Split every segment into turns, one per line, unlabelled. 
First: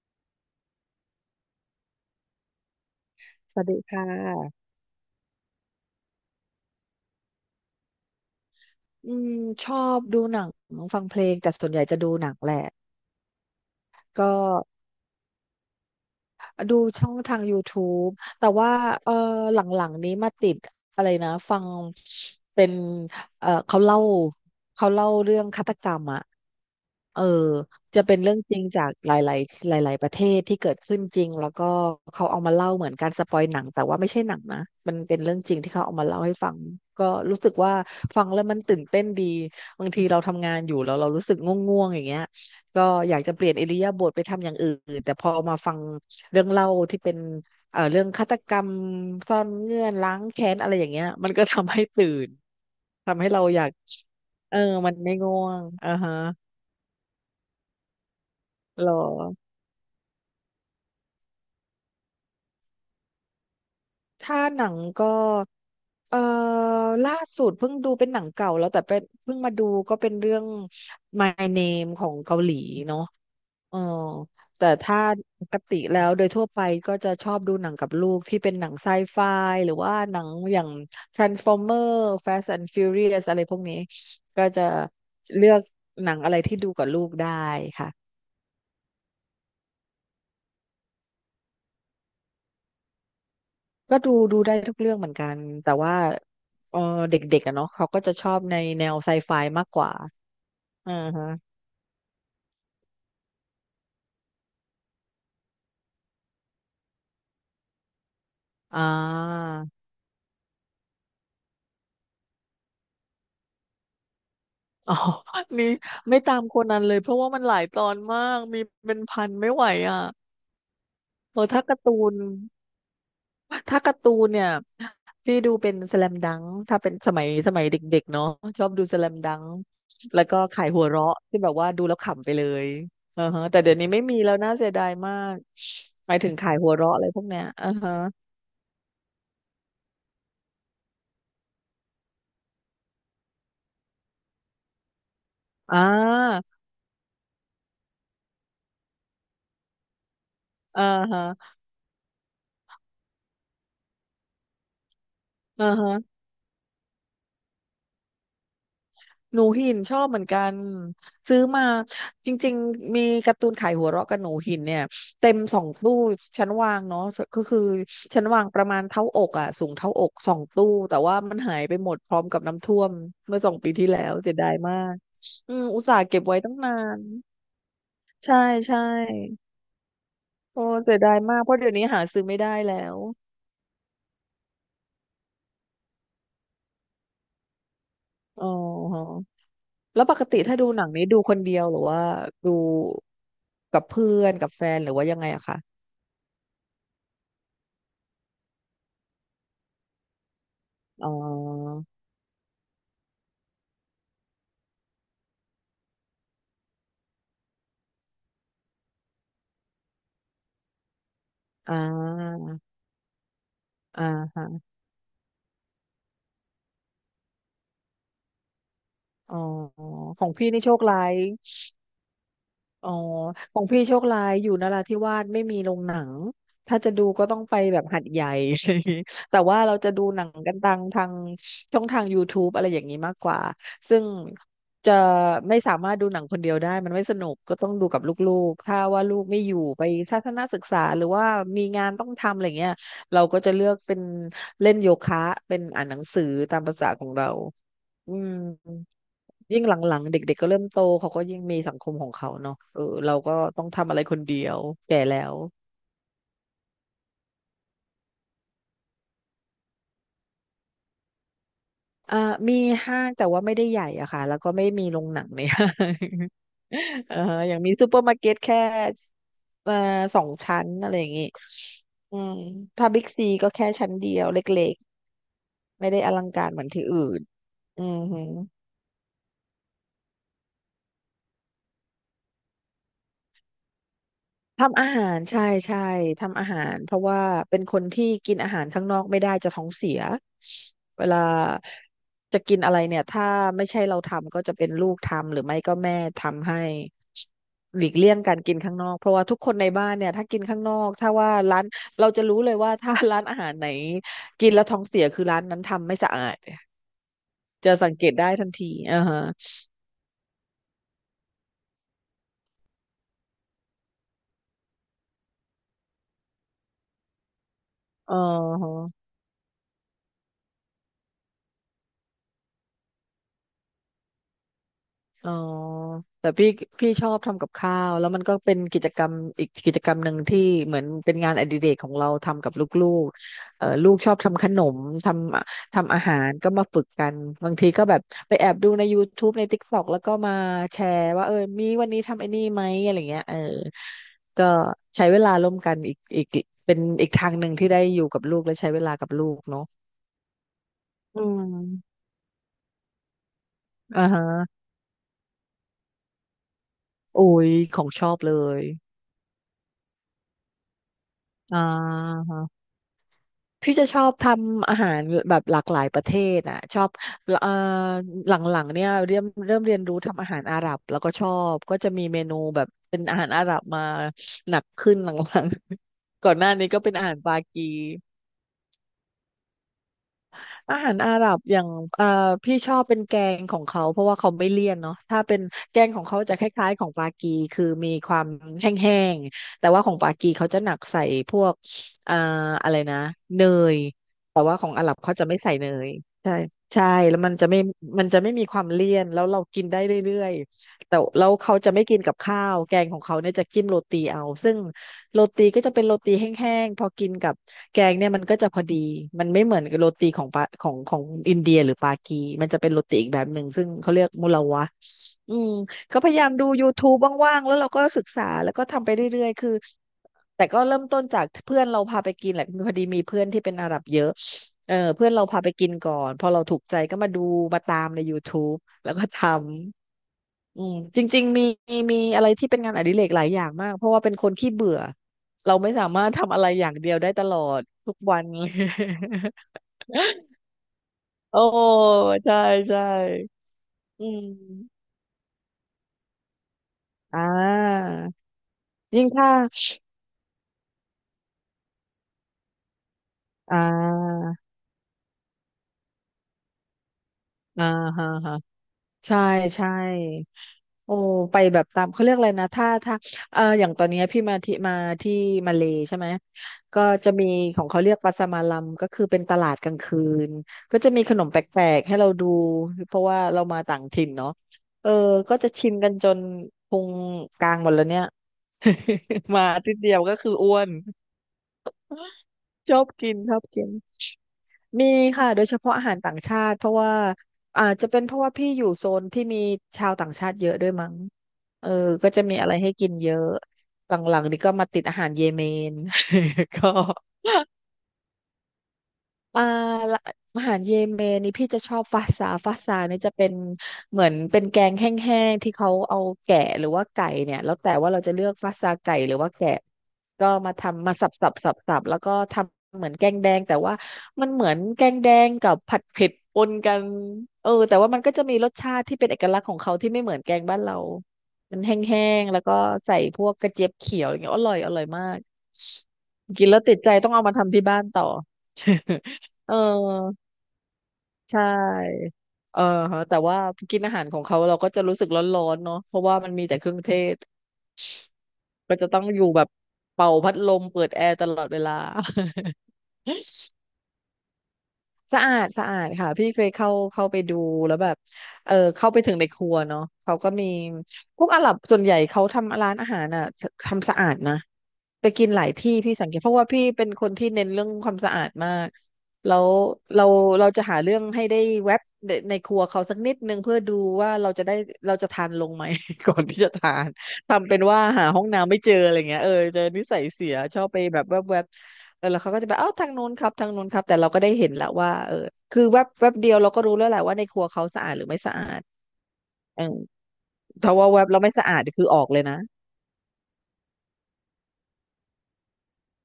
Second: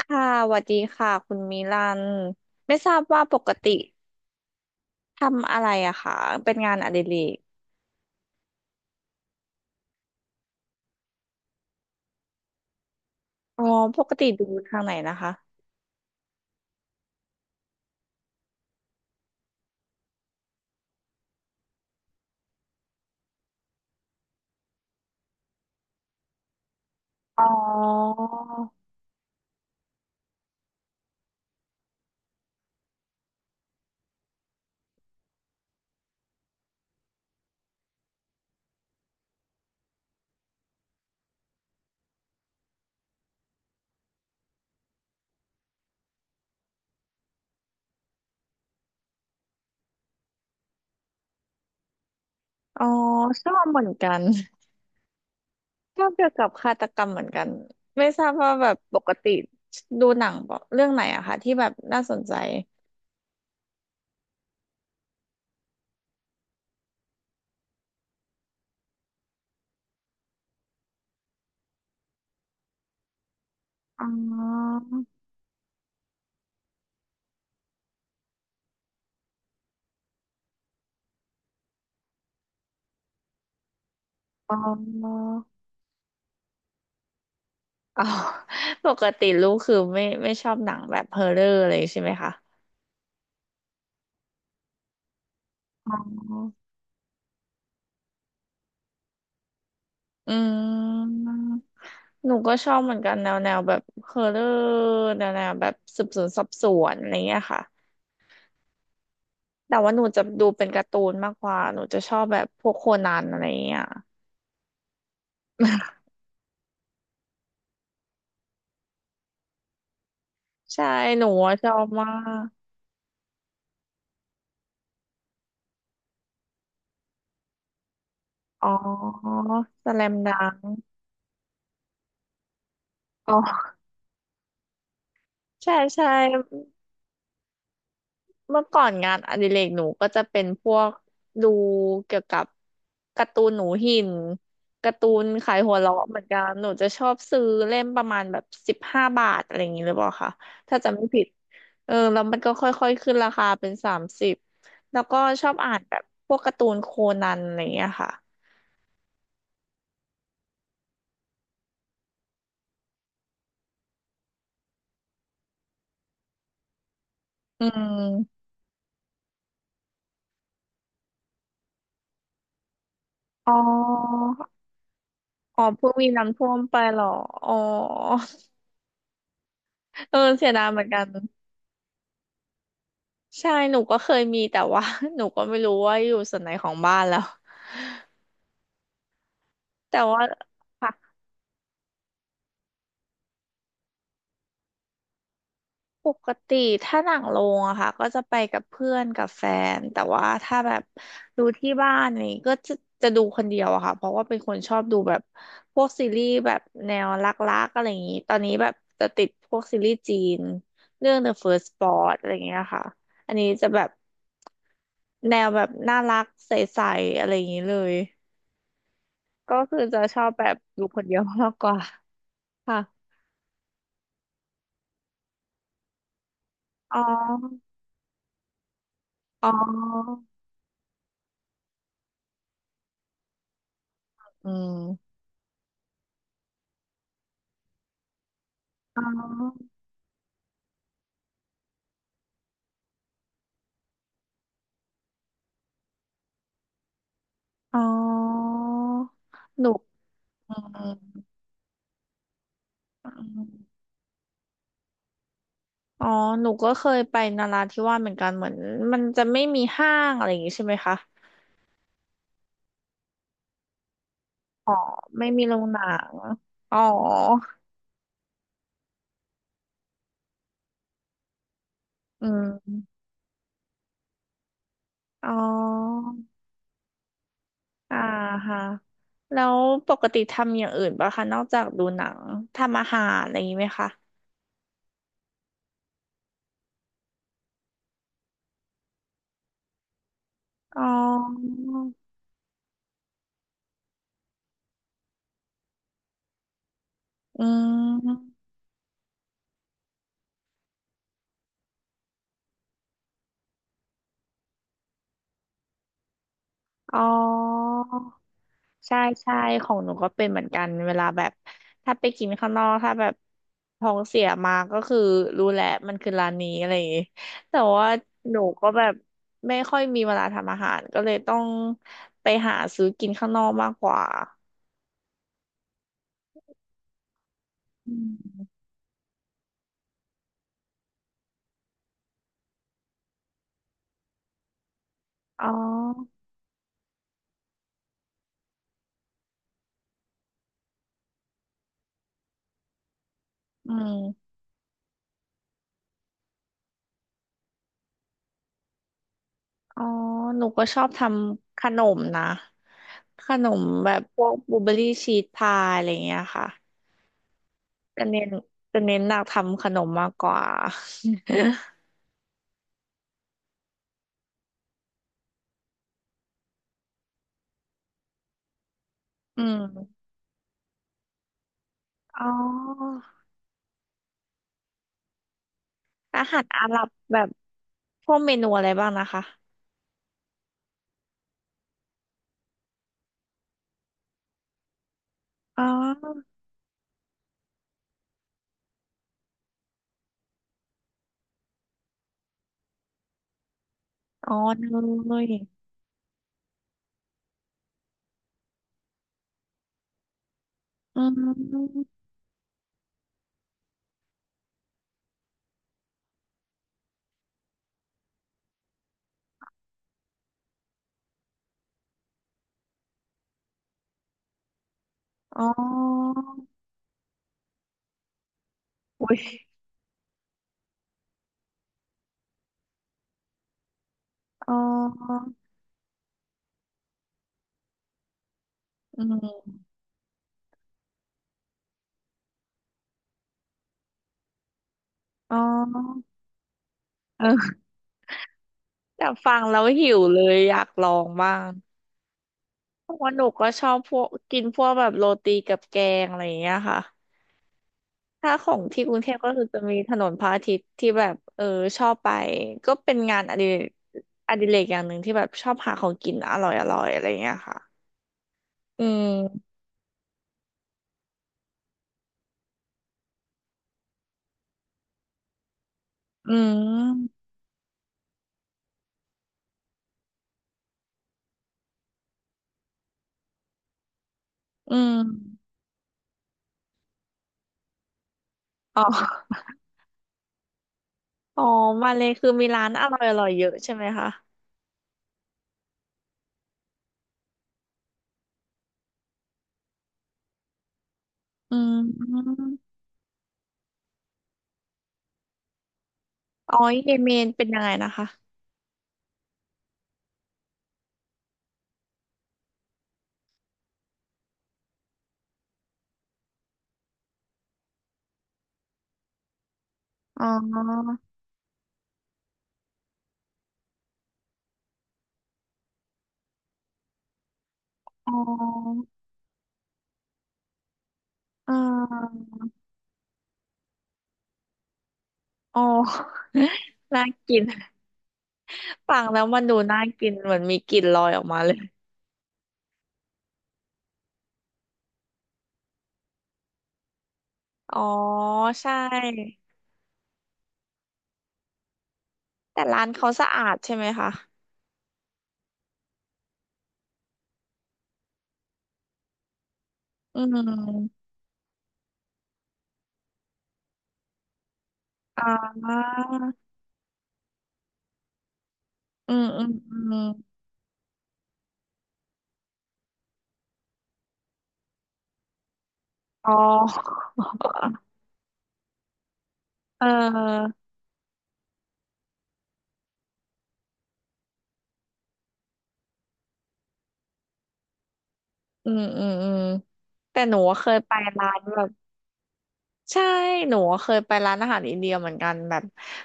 ค่ะสวัสดีค่ะคุณมิลันไม่ทราบว่าปก
สวัส
ติ
ดีค่ะ
ทำอะไรอะคะเป็นงานอดิเรก
อืมชอบดูหนังฟังเพลงแต่ส่วนใหญ่จะดูหนังแหละ
อ๋อปกติ
ก็
ดูทางไหนนะคะ
ดูช่องทางยูทูบแต่ว่าเออหลังๆนี้มาติดอะไรนะฟังเป็นเออเขาเล่าเขาเล่าเรื่องฆาตกรรมอ่ะเออ
อ๋อ
จะเป็นเรื่องจริงจากหลายๆหลายๆประเทศที่เกิดขึ้นจริงแล้วก็เขาเอามาเล่าเหมือนการสปอยหนังแต่ว่าไม่ใช่หนังนะมันเป็นเรื่องจริงที่เขาเอามาเล่าให้ฟังก็รู้สึกว่าฟังแล้วมันตื่นเต้นดีบางทีเราทำงานอยู่แล้วเรารู้สึกง่วงๆอย่างเงี้ยก็อยากจะเปลี่ยนอิริยาบถไปทำอย่างอื่นแต่พอมาฟัง เรื่องเล่าที่เป็นเรื่องฆาตกรรมซ่อนเงื่อนล้างแค้นอะไรอย่างเงี้ยมันก็ทำให้ตื่น
อ๋อ
ทำให้เรา
ชอ
อ
บ
ยาก
เหมือนกัน
เออ มันไม่ง่วงอ่า
ชอบ
ฮะ
เกี่ยวกับฆาตกรรมเหมือนกันไม่ทราบว่าแบบ
หรอ
ปกติดูหนังเรื่องไหนอะคะที่แบบน่าสนใจ
ถ้าหนังก็เอ่อล่าสุดเพิ่งดูเป็นหนังเก่าแล้วแต่เป็นเพิ่งมาดูก็เป็นเรื่อง My Name ของเกาหลีเนาะ เออ
อ๋อ
แต่ถ้าปกติแล้วโดยทั่วไปก็จะชอบดูหนังกับลูกที่เป็นหนังไซไฟหรือว่าหนังอย่าง Transformer Fast and Furious อะไรพวกนี้ก็
อ๋
จะ
อ
เลือกหนังอะไรที่ดูกับลูกได้ค่ะ
อ๋อ ปกติลูกคือไม่ชอบหนังแบบเฮอร์เรอร์เลยใช่ไหมคะ
ก็ดูได้ทุกเรื่องเหมือนกันแต่
อ๋
ว่า
อ
เออเด็กๆอะเนาะเขาก็จะชอบในแนวไซไฟมากกว่า
อื
อ่าฮะ
มหนูก็ชอบเหมือนกันแนวแบบฮอร์เรอร์แนวแบบสืบสวนสอบสวนอะไรเงี้ยค่ะ
อ่า
แต่ว่าหนูจะดูเป็นการ์ตูนมากกว่าหนูจะชอบแบบพวกโคนันอะไรเงี้ย
อ๋อ นี่ ไม่ตามโคนนันเลยเพราะว่ามันหลายตอนมากมีเป็นพันไม่ไหวอ่ะ
ใช่หนู
เออ
อะ
ถ้า
ชอ
การ์
บ
ตู
มา
น
ก
ถ้าการ์ตูนเนี่ยพี่ดูเป็นสแลมดังถ้าเป็นสมัยเด็กๆเนาะชอ
อ๋
บดูสแลม
อ
ดัง
สแลม
แล้ว
ดั
ก็
ง
ขายหัวเราะที่แบบว่าดูแล้วขำไปเลยอือ
อ๋
ฮะแต่
อ
เดี๋ยวนี้ไม่มีแล้วน่าเสียดายมาก
ใช่ใช่
หมายถึงขายหัวเราะอะไรพวกเนี้ยอือฮะ
เมื่อก่อนงานอดิเรกหนูก็จะเป็นพวกดูเกี่ยวกับการ์ตูนหนูหินการ์ตูนขายหั
อ่
วเราะเหมือนกั
า
นหนูจะชอบซื้อเล่มประมาณแบบ15 บาทอะไรอย่างนี้หรือเปล่าคะถ้า
อ่า
จำไม่
ฮะ
ผิดเออแล้วมันก็ค่อยๆขึ้นราคาเป็น30แล้วก็ชอบ
อ่า
อ่านแบบ
ฮะ
พวกการ์ตูนโคนันอะไรอย่างเงี้ยค่ะ
หนูหินชอบเหมือนกันซื้อมาจริงๆมีการ์ตูนขายหัวเราะกับหนูหินเนี่ยเต็มสองตู้ชั้นวางเนาะก็คือ
อื
ชั้นวา
ม
งประมาณเท่าอกอ่ะสูงเท่าอกสองตู้แต่ว่ามันหายไปหมดพร้อมกับน้ำท่วมเมื่อส
อ๋
องปีที่แล้ว
อ
เสียดายมากอื
อ๋อ
มอุต
เพิ่ง
ส่าห์
มี
เก็บ
น้ำ
ไว้
ท่ว
ตั้ง
ม
นา
ไปเหร
น
ออ๋อ
ใช่ใช่
เออเสียดา
โอ้
ยเหมือน
เสี
กั
ย
น
ดายมากเพราะเดี๋ยวนี้หาซื้อไม่ได้แล้ว
ใช่หนูก็เคยมีแต่ว่า หนูก็ไม่รู้ว่าอยู่ส่วนไหนของบ้านแล้ว
อ๋อ
แต่
แล้วป
ว่า
กติถ้าดูหนั
ค่ะ
งนี้ดูคนเดียวหรือว่าดูกับเพื่อนกับแฟนหรือว่ายังไงอะคะ
ปกติถ้าหนังโรงอะค่ะก็จะไปกับเพื่อนกับแฟน แต่ว่าถ้าแบบ
อ๋อ
ดูที่บ้านนี่ก็จะดูคนเดียวอะค่ะเพราะว่าเป็นคนชอบดูแบบพวกซีรีส์แบบแนวรักๆอะไรอย่างนี้ ตอนนี้แบบจะติดพวกซีรีส์จีนเรื่อง The First
อ่า
Spot อะไรอย่างเงี้ยค่ะ อันนี้จะแบบ
อ่าฮะ
แนวแบบน่ารักใสๆอะไรอย่างนี้เลย
อ๋อ
ก็คือจะช
ข
อ
อ
บ
ง
แบ
พี่
บ
นี่โชค
ดูค
ร้า
นเดี
ย
ยวมากกว่าค่ะ
อ๋อของพี่โชคร้ายอยู่นราธิวาสไม่มีโรงหนังถ้าจะ
อ๋
ดูก็ต้องไป
อ
แบบหัดใหญ่ อะไรอย่างงี้แต่
อ๋อ
ว่าเราจะดูหนังกันทางช่องทาง YouTube อะไรอย่างนี้มากกว่าซึ่ง
อื
จะ
ม
ไม่สามารถดูหนังคนเดียวได้มันไม่สนุกก็ต้องดูกับลูกๆถ้า
อ๋
ว่าลูกไม่อยู่
อ
ไปทัศนศึกษาหรือว่ามีงานต้องทำอะไรเงี้ยเราก็จะเลือกเป็นเล่นโยคะเป็นอ่านหนังสือตามภาษาของเรา
อ๋อ
อืม ยิ่
ห
ง
นู
หลังๆเด็กๆก็
อื
เริ่มโตเขาก็
ม
ยิ่งมีสังคมของเขาเนาะ
อื
เราก็ต้อง
ม
ทำอะไรคนเดียวแก่แล้ว
อ๋อหนูก็เคยไปนราธิวาสเหมือนกันเหมือนมันจะไม่มีห้างอะไรอย่างงี้ใช่ไหมคะ
อ่ามีห้างแต่ว่าไม่ได้ใหญ่อะค่ะแล้วก็ไม่
อ๋อ
มีโรงหนั
ไม่
งใน
มีโรง
ห้า
หนัง
ง
อ๋อ
เอ่อ อย่างมีซูเปอร์มาร์เก็ตแค่เอ่อ2 ชั้นอะไรอย่างงี้อื
อื
มถ้า
ม
บิ๊กซีก็แค่ชั้นเดียวเล็ก
อ๋อ
ๆไม่ได้อลังการเหมือนที่อื่นอือ
อ่า
หือ
ฮะแล้วปกติทำอย่างอื่นป่ะคะนอกจากดูหนังทำอาหารอะไรอย่างงี้ไหมคะ
ทำอาหารใช่ใช่ทำอาหารเพราะว่าเป็นคนที่กินอาหารข้างนอกไม่ได้จะท้องเสีย
อ๋อ
เวลาจะกินอะไรเนี่ยถ้าไม่ใช่เราทำก็จะเป็นลูกทำหรือไม่ก็แม่ทำให้
อื
หลีกเลี่ยง
ม
การกินข้างนอกเพราะว่าทุกคนในบ้านเนี่ยถ้ากินข้างนอกถ้าว่าร้านเราจะรู้เลยว่าถ้าร้านอาหารไหนกินแล้วท้องเสียคือร้านนั้นทำไม่สะอาด
อ๋
จะ
อ
สังเกตได้ทันที
ใช่
อ่าฮะ
ใช่ของหนูก็เป็นเหมือนกันเวลาแบบ ถ้าไปกินข้างนอก ถ้าแบบท้องเสียมาก็คือรู้แหละ มันคือร้านนี้อะไรอย่างงี้ แต่ว่า
อ๋อ
หนูก็แบบไม่ค่อยมีเวลาทำอาหาร ก็เลยต้องไปหาซื้อกินข้างนอกมากกว่า
อ๋อแต่พี่ชอบทำกับข้าว
อื
แล้วมันก็เป็
ม
นกิจกรรมอีกกิจกรรมหนึ่งที่เหมือนเป็นงานอดิเรกของเราทำกับลูกๆลูกชอบทำขนมท
อ๋
ทำอาหา
อ
รก็มาฝึกกันบางทีก็แบบไปแอบดูใน YouTube ใน TikTok แล้วก็มาแชร์ว่ามีวันนี้ทำไอ้นี่ไหมอะไรเงี้ย
อืม
ก็ใช้เวลาร่วมกันอีกเป็นอีกทางหนึ่งที่ได้อยู่กับลูกและใช้เวลากับลูกเนาะ
อ๋อหนูก็ชอบท
อื
ำขน
ม
มนะขนมแบบ
อ่า
พ
ฮะ
วกบลูเบอรี่ชีสพายอะไรอย่างเงี้ยค่ะ
โอ้ยของช
จะ
อบ
เน้น
เลย
จะเน้นหนักทำขนมมากกว่า
อ่า พี่จะชอบทำอาหารแบบหลากหลายประเทศอ่ะชอบเอ่อหลังๆเนี่ยเริ่ม
อื
เริ่มเรียนรู้
ม
ทำอาหารอาหรับแล้วก็ชอบก็จะมีเม
อ๋
นูแบบเป็
อ
นอาหารอาหรับมาหนักขึ้นหลังๆ
อา
ก่อน
หา
ห
ร
น้า
อา
นี้
ห
ก็
รับ
เป็นอาหา
แบ
ร
บ
ปากี
พวกเมนูอะไรบ้างนะคะ
อาหารอาหรับอย่างเอ่อพี่ชอบเป็นแกงของเขาเพราะว่าเขาไม่เลี่ยนเนาะถ้าเป็น
อ๋
แกงของ
อ
เขาจะคล้ายๆของปากีคือมีความแห้งๆแต่ว่าของปากีเขาจะหนักใส่พวกเอ่ออะไรนะเนย
อ๋อ
ว่า
เน
ของอาหรับเขาจะ
ย
ไม่ใส่เนยใช่ใช่แล้วมันจะไม่มันจะไม่มีความเลี่ยนแล้วเรากินได้เรื่อยๆแต่
อื
แล้วเขาจะไม่
ม
กินกับข้าวแกงของเขาเนี่ยจะจิ้มโรตีเอาซึ่งโรตีก็จะเป็นโรตีแห้งๆพอกินกับแกงเนี่ยมันก็จะพอดีมันไม่เหมือนกับโรตีของปาของของอินเดียหรือปากีมันจะเป็นโรตีอีกแบบหนึ่งซึ่งเขาเรียกมุลาวะอื
อ๋
ม ก็พ
อ
ยายามดู YouTube ว่างๆแล้วเราก็ศึกษาแล้วก็ทำไป
อุ้ย
เรื่อยๆคือแต่ก็เริ่มต้นจากเพื่อนเราพาไปกินแหละพอดีมีเพื่อนที่เป็นอาหรับเยอะ
อ๋อ
เออเพื่อนเราพาไปกินก่อนพอเราถูกใจก็มาดูมาตามใน YouTube แล้ว
อื
ก็ท
ม
ำอืมจริงๆมีมีอะไรที่เป็นงานอดิเรกหลายอย่างมากเพราะว่าเป็นคนขี้เบื่อ
อ๋
เราไม่สามา
อ
รถทำอะไรอย่างเดียวได้ตลอด
เออ
ทุกวัน เลย
แต่ฟังแล้ วหิวเลยอยากลองบ้า
โอ้
ง
ใช่ใช่
เพราะว่าหนูก็ชอบพว
อื
กกินพวกแบ
ม
บโรตีกับแกงอะไรอย่างเงี้ยค่ะ
อ่า
ถ้าของที่กรุง
ยิ่ง
เทพก็
ถ้า
คือจะมีถนนพระอาทิตย์ที่แบบเออชอบไปก็เป็นงานอดิเร
อ่
ก
า
อย่างหนึ่งที่แบบชอบหาของกินอร่อยอร่อยอะไรอย่างเงี้ยค่ะ
อ่าฮะฮะ
อื
ใช่
ม
ใช่โอ้ไปแบบตามเขาเรียกอะไรนะถ้าถ้าเอออย่างตอนเนี้ยพี่มาที่มาที่มาเลใช่ไหม
อื
ก็จะ
ม
มีของเขาเรียกปาสมาลัมก็คือเป็นตลาดกลางคืนก็จะมีขนมแปลกๆให้เราดูเพราะว่าเรามาต่างถิ่นเนาะ
อื
เออ
ม
ก็จะชิมกันจนพุงกลางหมดแล้วเนี่ย
อ๋ อ
มาอาทิตย์เดียวก็คืออ้วน
อ๋อมาเลยคือมีร้าน
ชอ
อ
บ
ร่อย
กิ
อ
น
ร่อย
ชอ
เย
บ
อะ
กิน
ใช่ไหมคะ
มีค่ะโดยเฉพาะอาหารต่างชาติเพราะว่าอาจจะเป็นเพราะว่าพี่อยู่โซนที่มีชาวต่างชาติเยอะด้วยมั้ง
อื
เออก็จะมี
ม
อะไรให้กินเยอะหลังๆนี่ก็มาติดอาหารเยเมน
อ๋ อ
ก็
เยเมนเป็นยังไงนะคะ
อ่าละอาหารเยเมนนี่พี่จะชอบฟาซาฟาซาเนี่ยจะเป็นเหมือนเป็นแกงแห้งๆที่เขาเอาแกะหรือว่าไก่เนี่ยแล้วแต่ว่าเราจะเลือกฟาซาไก่หรือว่าแกะ
อ๋
ก็มาทำมา
อ
สับสับสับสับแล้วก็ทำเหมือนแกงแดงแต่ว่ามันเหมือนแกงแดงกับผัดเผ็ดปนกันเออแต่ว่ามัน
อ๋
ก็จะมีรสชา
อ
ติที่เป็นเอกลักษณ์ของเขาที่ไม่เหมือนแกงบ้านเรา
อ๋ อ
มันแห้งๆแล้วก็ใส่พวกกระเจี๊ยบเขียวอย่างเงี้ยอร่อยอร่อยมาก
อ๋อ
กินแล้วติดใจ
น่า
ต้องเอามา
กิน
ทำที่บ้านต่อ
ฟังแล้วมัน
เอ
ดู
อ
น่ากินเหมือนมีกลิ่นลอยออก
ใช
มาเลย
่เออฮะแต่ว่ากินอาหารของเขาเราก็จะรู้สึกร้อนๆเนาะเพราะว่ามันมีแต่เครื่องเทศ
อ๋อใช
ก็จะต้องอยู่
่
แบบเป่าพัดลมเปิดแอร์ตลอดเวลา
แต่ร้านเขาสะอาด ใช่ไหมคะ
สะอาดสะอาดค่ะพี่เคยเข้าไปดูแล้วแบบเออเข้าไปถึงในครัวเนาะเขา
อื
ก็มี
ม
พวกอาหรับส่วนใหญ่เขาทำร้านอาหารอ่ะทำสะอาดนะไป
อ่
กินหลายที่พี่
า
สังเกตเพราะว่าพี่เป็นคนที่เน้นเรื่องความสะอาดมาก
อืม
แล้
อื
ว
มอื
เรา
ม
เราจะหาเรื่องให้ได้แวบในครัวเขาสักนิดนึงเพื่อดูว่าเราจะได้เราจะทานลงไหม ก่อน
อ๋อ
ที่จะทาน ทำเป็นว่าหาห้องน้ำไม่เจออะไรเงี้ยเออเจอ
เ
นิสัยเสีย
ออ
ชอบไปแบบแวบแวบเออแล้วเขาก็จะไปเอ้าทางนู้นครับทางนู้นครับแต่เราก็ได้เห็นแล้วว่าเออคือแวบแวบเดียวเราก็รู้แล้วแหละว่าในครัวเขาสะอาดหรือไม่สะอาด
อืมอืมอืม
เออ
แต่หนูเค
ถ้า
ย
ว่า
ไป
แวบเรา
ร้า
ไม่
น
สะ
แบ
อาด
บ
คือออกเลยนะ
ใช่หนูเคยไปร้านอาหารอินเดียเหมือนกันแบบ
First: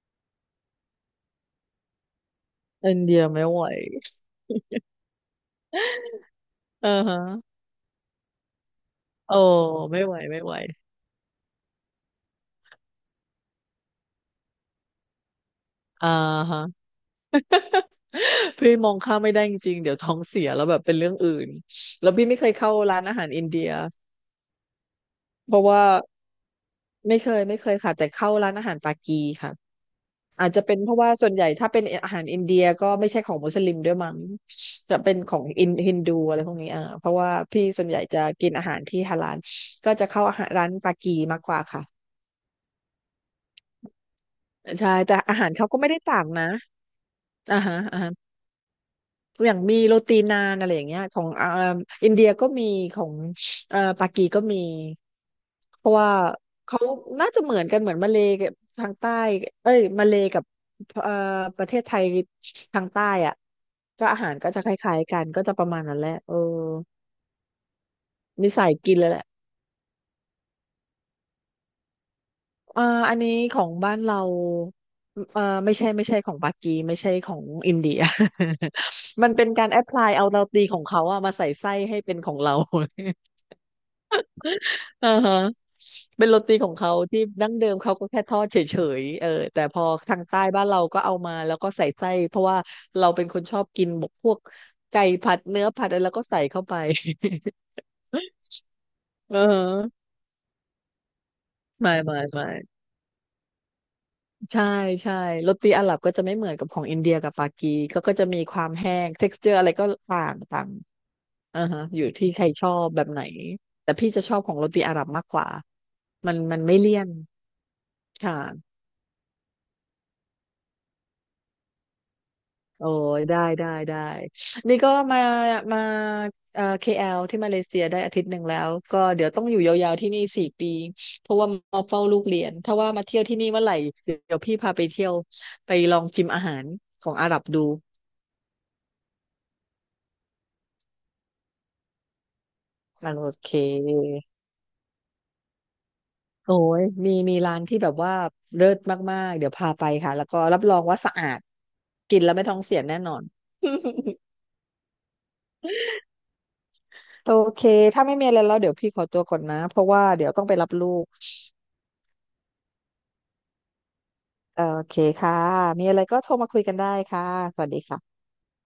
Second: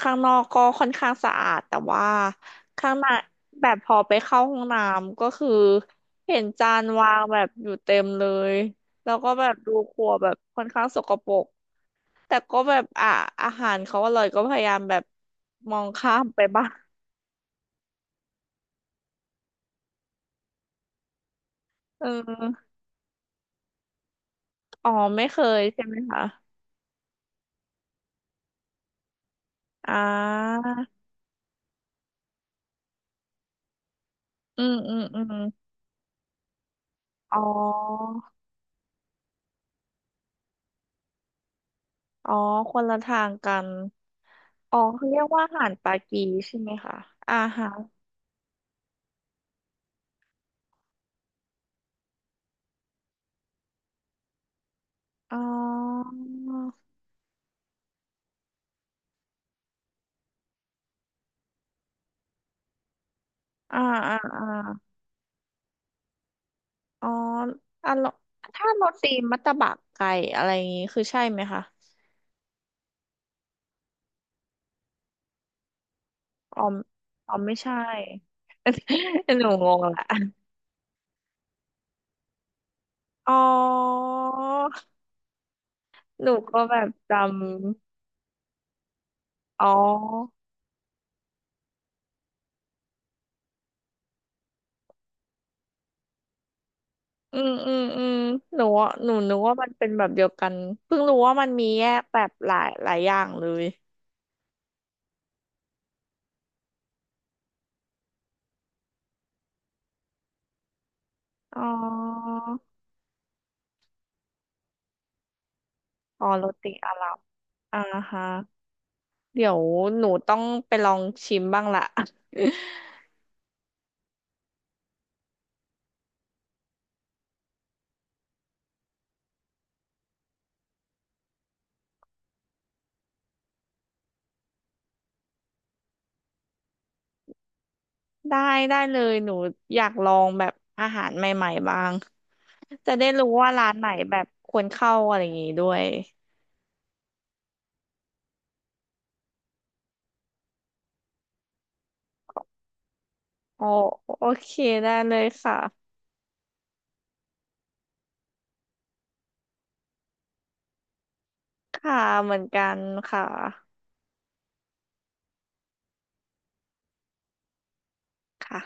ข้างนอกก็ค่อนข้างสะอาดแต่ว่าข้า
อิ
ง
น
ใน
เดียไม่ไหว
แบบพอไปเข้าห้องน้ำก็คือเห็นจาน
เออ
วา
ฮะ
งแบบอยู่เต็มเลยแล้วก็
โอ้
แบบดูค
ไม่
รัว
ไหว
แบบ
ไม่ไหว
ค่อนข้างสกปรก แต่ก็แบบอ่ะอาหารเขาอร่อยก็พยายามแบบมอง
อ่า
ข้ามไปบ้าง
ฮะพี่มองข้ามไม่ได้จริงๆเดี๋ยวท้องเสียแล้วแบบเป็นเรื่องอื่น
เอ
แล้วพี่ไม่เคย
อ
เข้าร้านอาหารอินเดีย
อ๋อไม่เค
เพ
ย
ราะ
ใช่
ว่า
ไหมคะ
ไม่เคยไม่เคยค่ะแต่เข้าร้านอาหารปากีค่ะ
อ่
อาจจะ
า
เป็นเพราะว่าส่วนใหญ่ถ้าเป็นอาหารอินเดียก็ไม่ใช่ของมุสลิมด้วยมั้ง
อืมอื
จะ
ม
เป็น
อื
ข
ม
องอินฮินดูอะไรพวกนี้อ่าเพราะว่า
อ๋อ
พี่ส่วนใหญ่จะกินอาหารที่ฮาลาลก็จะเข้าอาหารร้านปากีมากกว่าค่ะ
อ๋อคนละทางกันอ๋อ
ใช่
เขา
แต่
เรียก
อา
ว่า
หาร
อาหา
เขา
ร
ก็ไม่
ปา
ได้
กี
ต่างนะ
ใช่ไหมคะอา
อ่า
หา
ฮะ
ร
อ่าฮะ อย่างมีโรตีนานอะไรอย่างเงี้ยของเอ่าอินเดียก็มีของปากีก็มี
อ๋อ
เพราะว่าเขาน่าจะเหมือนกันเหมือนมาเลย์กับทางใต้เอ้ยมาเลย์กับเอ่อประเทศไทยทางใต้อ่ะ
อ่า
ก็
อ่า
อาหาร
อ่า
ก็จะคล้ายๆกันก็จะประมาณนั้นแหละเออ
อ๋ออ่ะโร
มี
ถ้า
สาย
โร
กินเล
ตี
ยแหละ
มัตตบะไก่อะไรอย่างงี้คือใช่ไหมคะ
เอ่ออันนี้ของบ้านเราไม่ใช่ไม่ใช่ของปา
อ๋อ
กีไม่ใช่ข
อ๋
อ
อ
ง
ไม่
อิ
ใช่
นเดีย มัน
ห
เป็
นู
นกา
ง
รแอ
ง
พพลาย
ละ
เอาโรตีของเขาอะมาใส่ไส้ให้เป็นของเรา
อ๋อ
อ่าฮะ
ห
เป็น
นู
โรตี
ก็
ขอ
แบ
ง
บ
เขาที่
จำ
ดั้งเดิมเขาก็แค่ทอดเฉยๆเออแต่
อ๋
พอทาง
อ
ใต้บ้านเราก็เอามาแล้วก็ใส่ไส้เพราะว่าเราเป็นคนชอบกินบกพวกไก่ผัดเนื้อผัดอะไรแล้วก็ใส่เข้าไป
อืมอื มอืมหนูอะหนู
เ
นึกว่ามันเป็น
ออ
แบบเดียวกันเพิ่งรู้ว่ามันมีแย
ไม่
กแบ
ไม่
บ
ไม่
หลายอย่างเลย
ใช่ใช่โรตีอาหรับก็จะไม่เหมือนกับของอินเดียกับปากีก็ก็จะมีความแห้ง texture อร์อะไรก็ต่างต่าง
อ๋
อ่าฮะอยู่ที่
อ
ใครชอบแบบไหน แต่พี่จะชอบของโรตีอาหรับมากกว่า
อ๋อ
มัน
โร
มัน
ตี
ไม่
อา
เลี่
ห
ยน
รับอ่าฮะ
ค่ะ
เดี๋ยวหนูต้องไปลองชิมบ้างละ
โอ้ยได้ได้ได้นี่ก็มามาk ลที่มาเลเซียได้1 อาทิตย์แล้วก็เดี๋ยวต้องอยู่ยาวๆที่นี่4 ปีเพราะว่ามาเฝ้าลูกเรียนถ้าว่ามาเที่ยวที่นี่เมื่อไหร่เดี๋ยวพี่พาไปเที่ยวไปลองชิมอาหารของอาหรับดู
ได้ได้เลยหนูอยากลองแบบอาหารใหม่ๆบ้างจะได้
อ่ะโอ
รู้
เค
ว่าร้านไหนแบบควรเข้าอะไรอย่างงี้ด้วย
โอ้ยมีมีร้านที่แบบว่าเลิศมากๆเดี๋ยวพาไปค่ะแล้วก็รับรองว่าสะอาดกินแล้วไม่ท้องเสียแน่นอน
โอโอ เคได้เลยค่ะ
โอเคถ้าไม่มีอะไรแล้วเดี๋ยวพี่ขอตัวก่อนนะเพราะว่าเดี๋ยวต้องไปรับลูก
ค่ะเหมือนกันค่ะ
โอเคค่ะ มีอะไรก็โทรมาคุยกันได้ค่ะ สวัสดีค่ะ
ค่ะ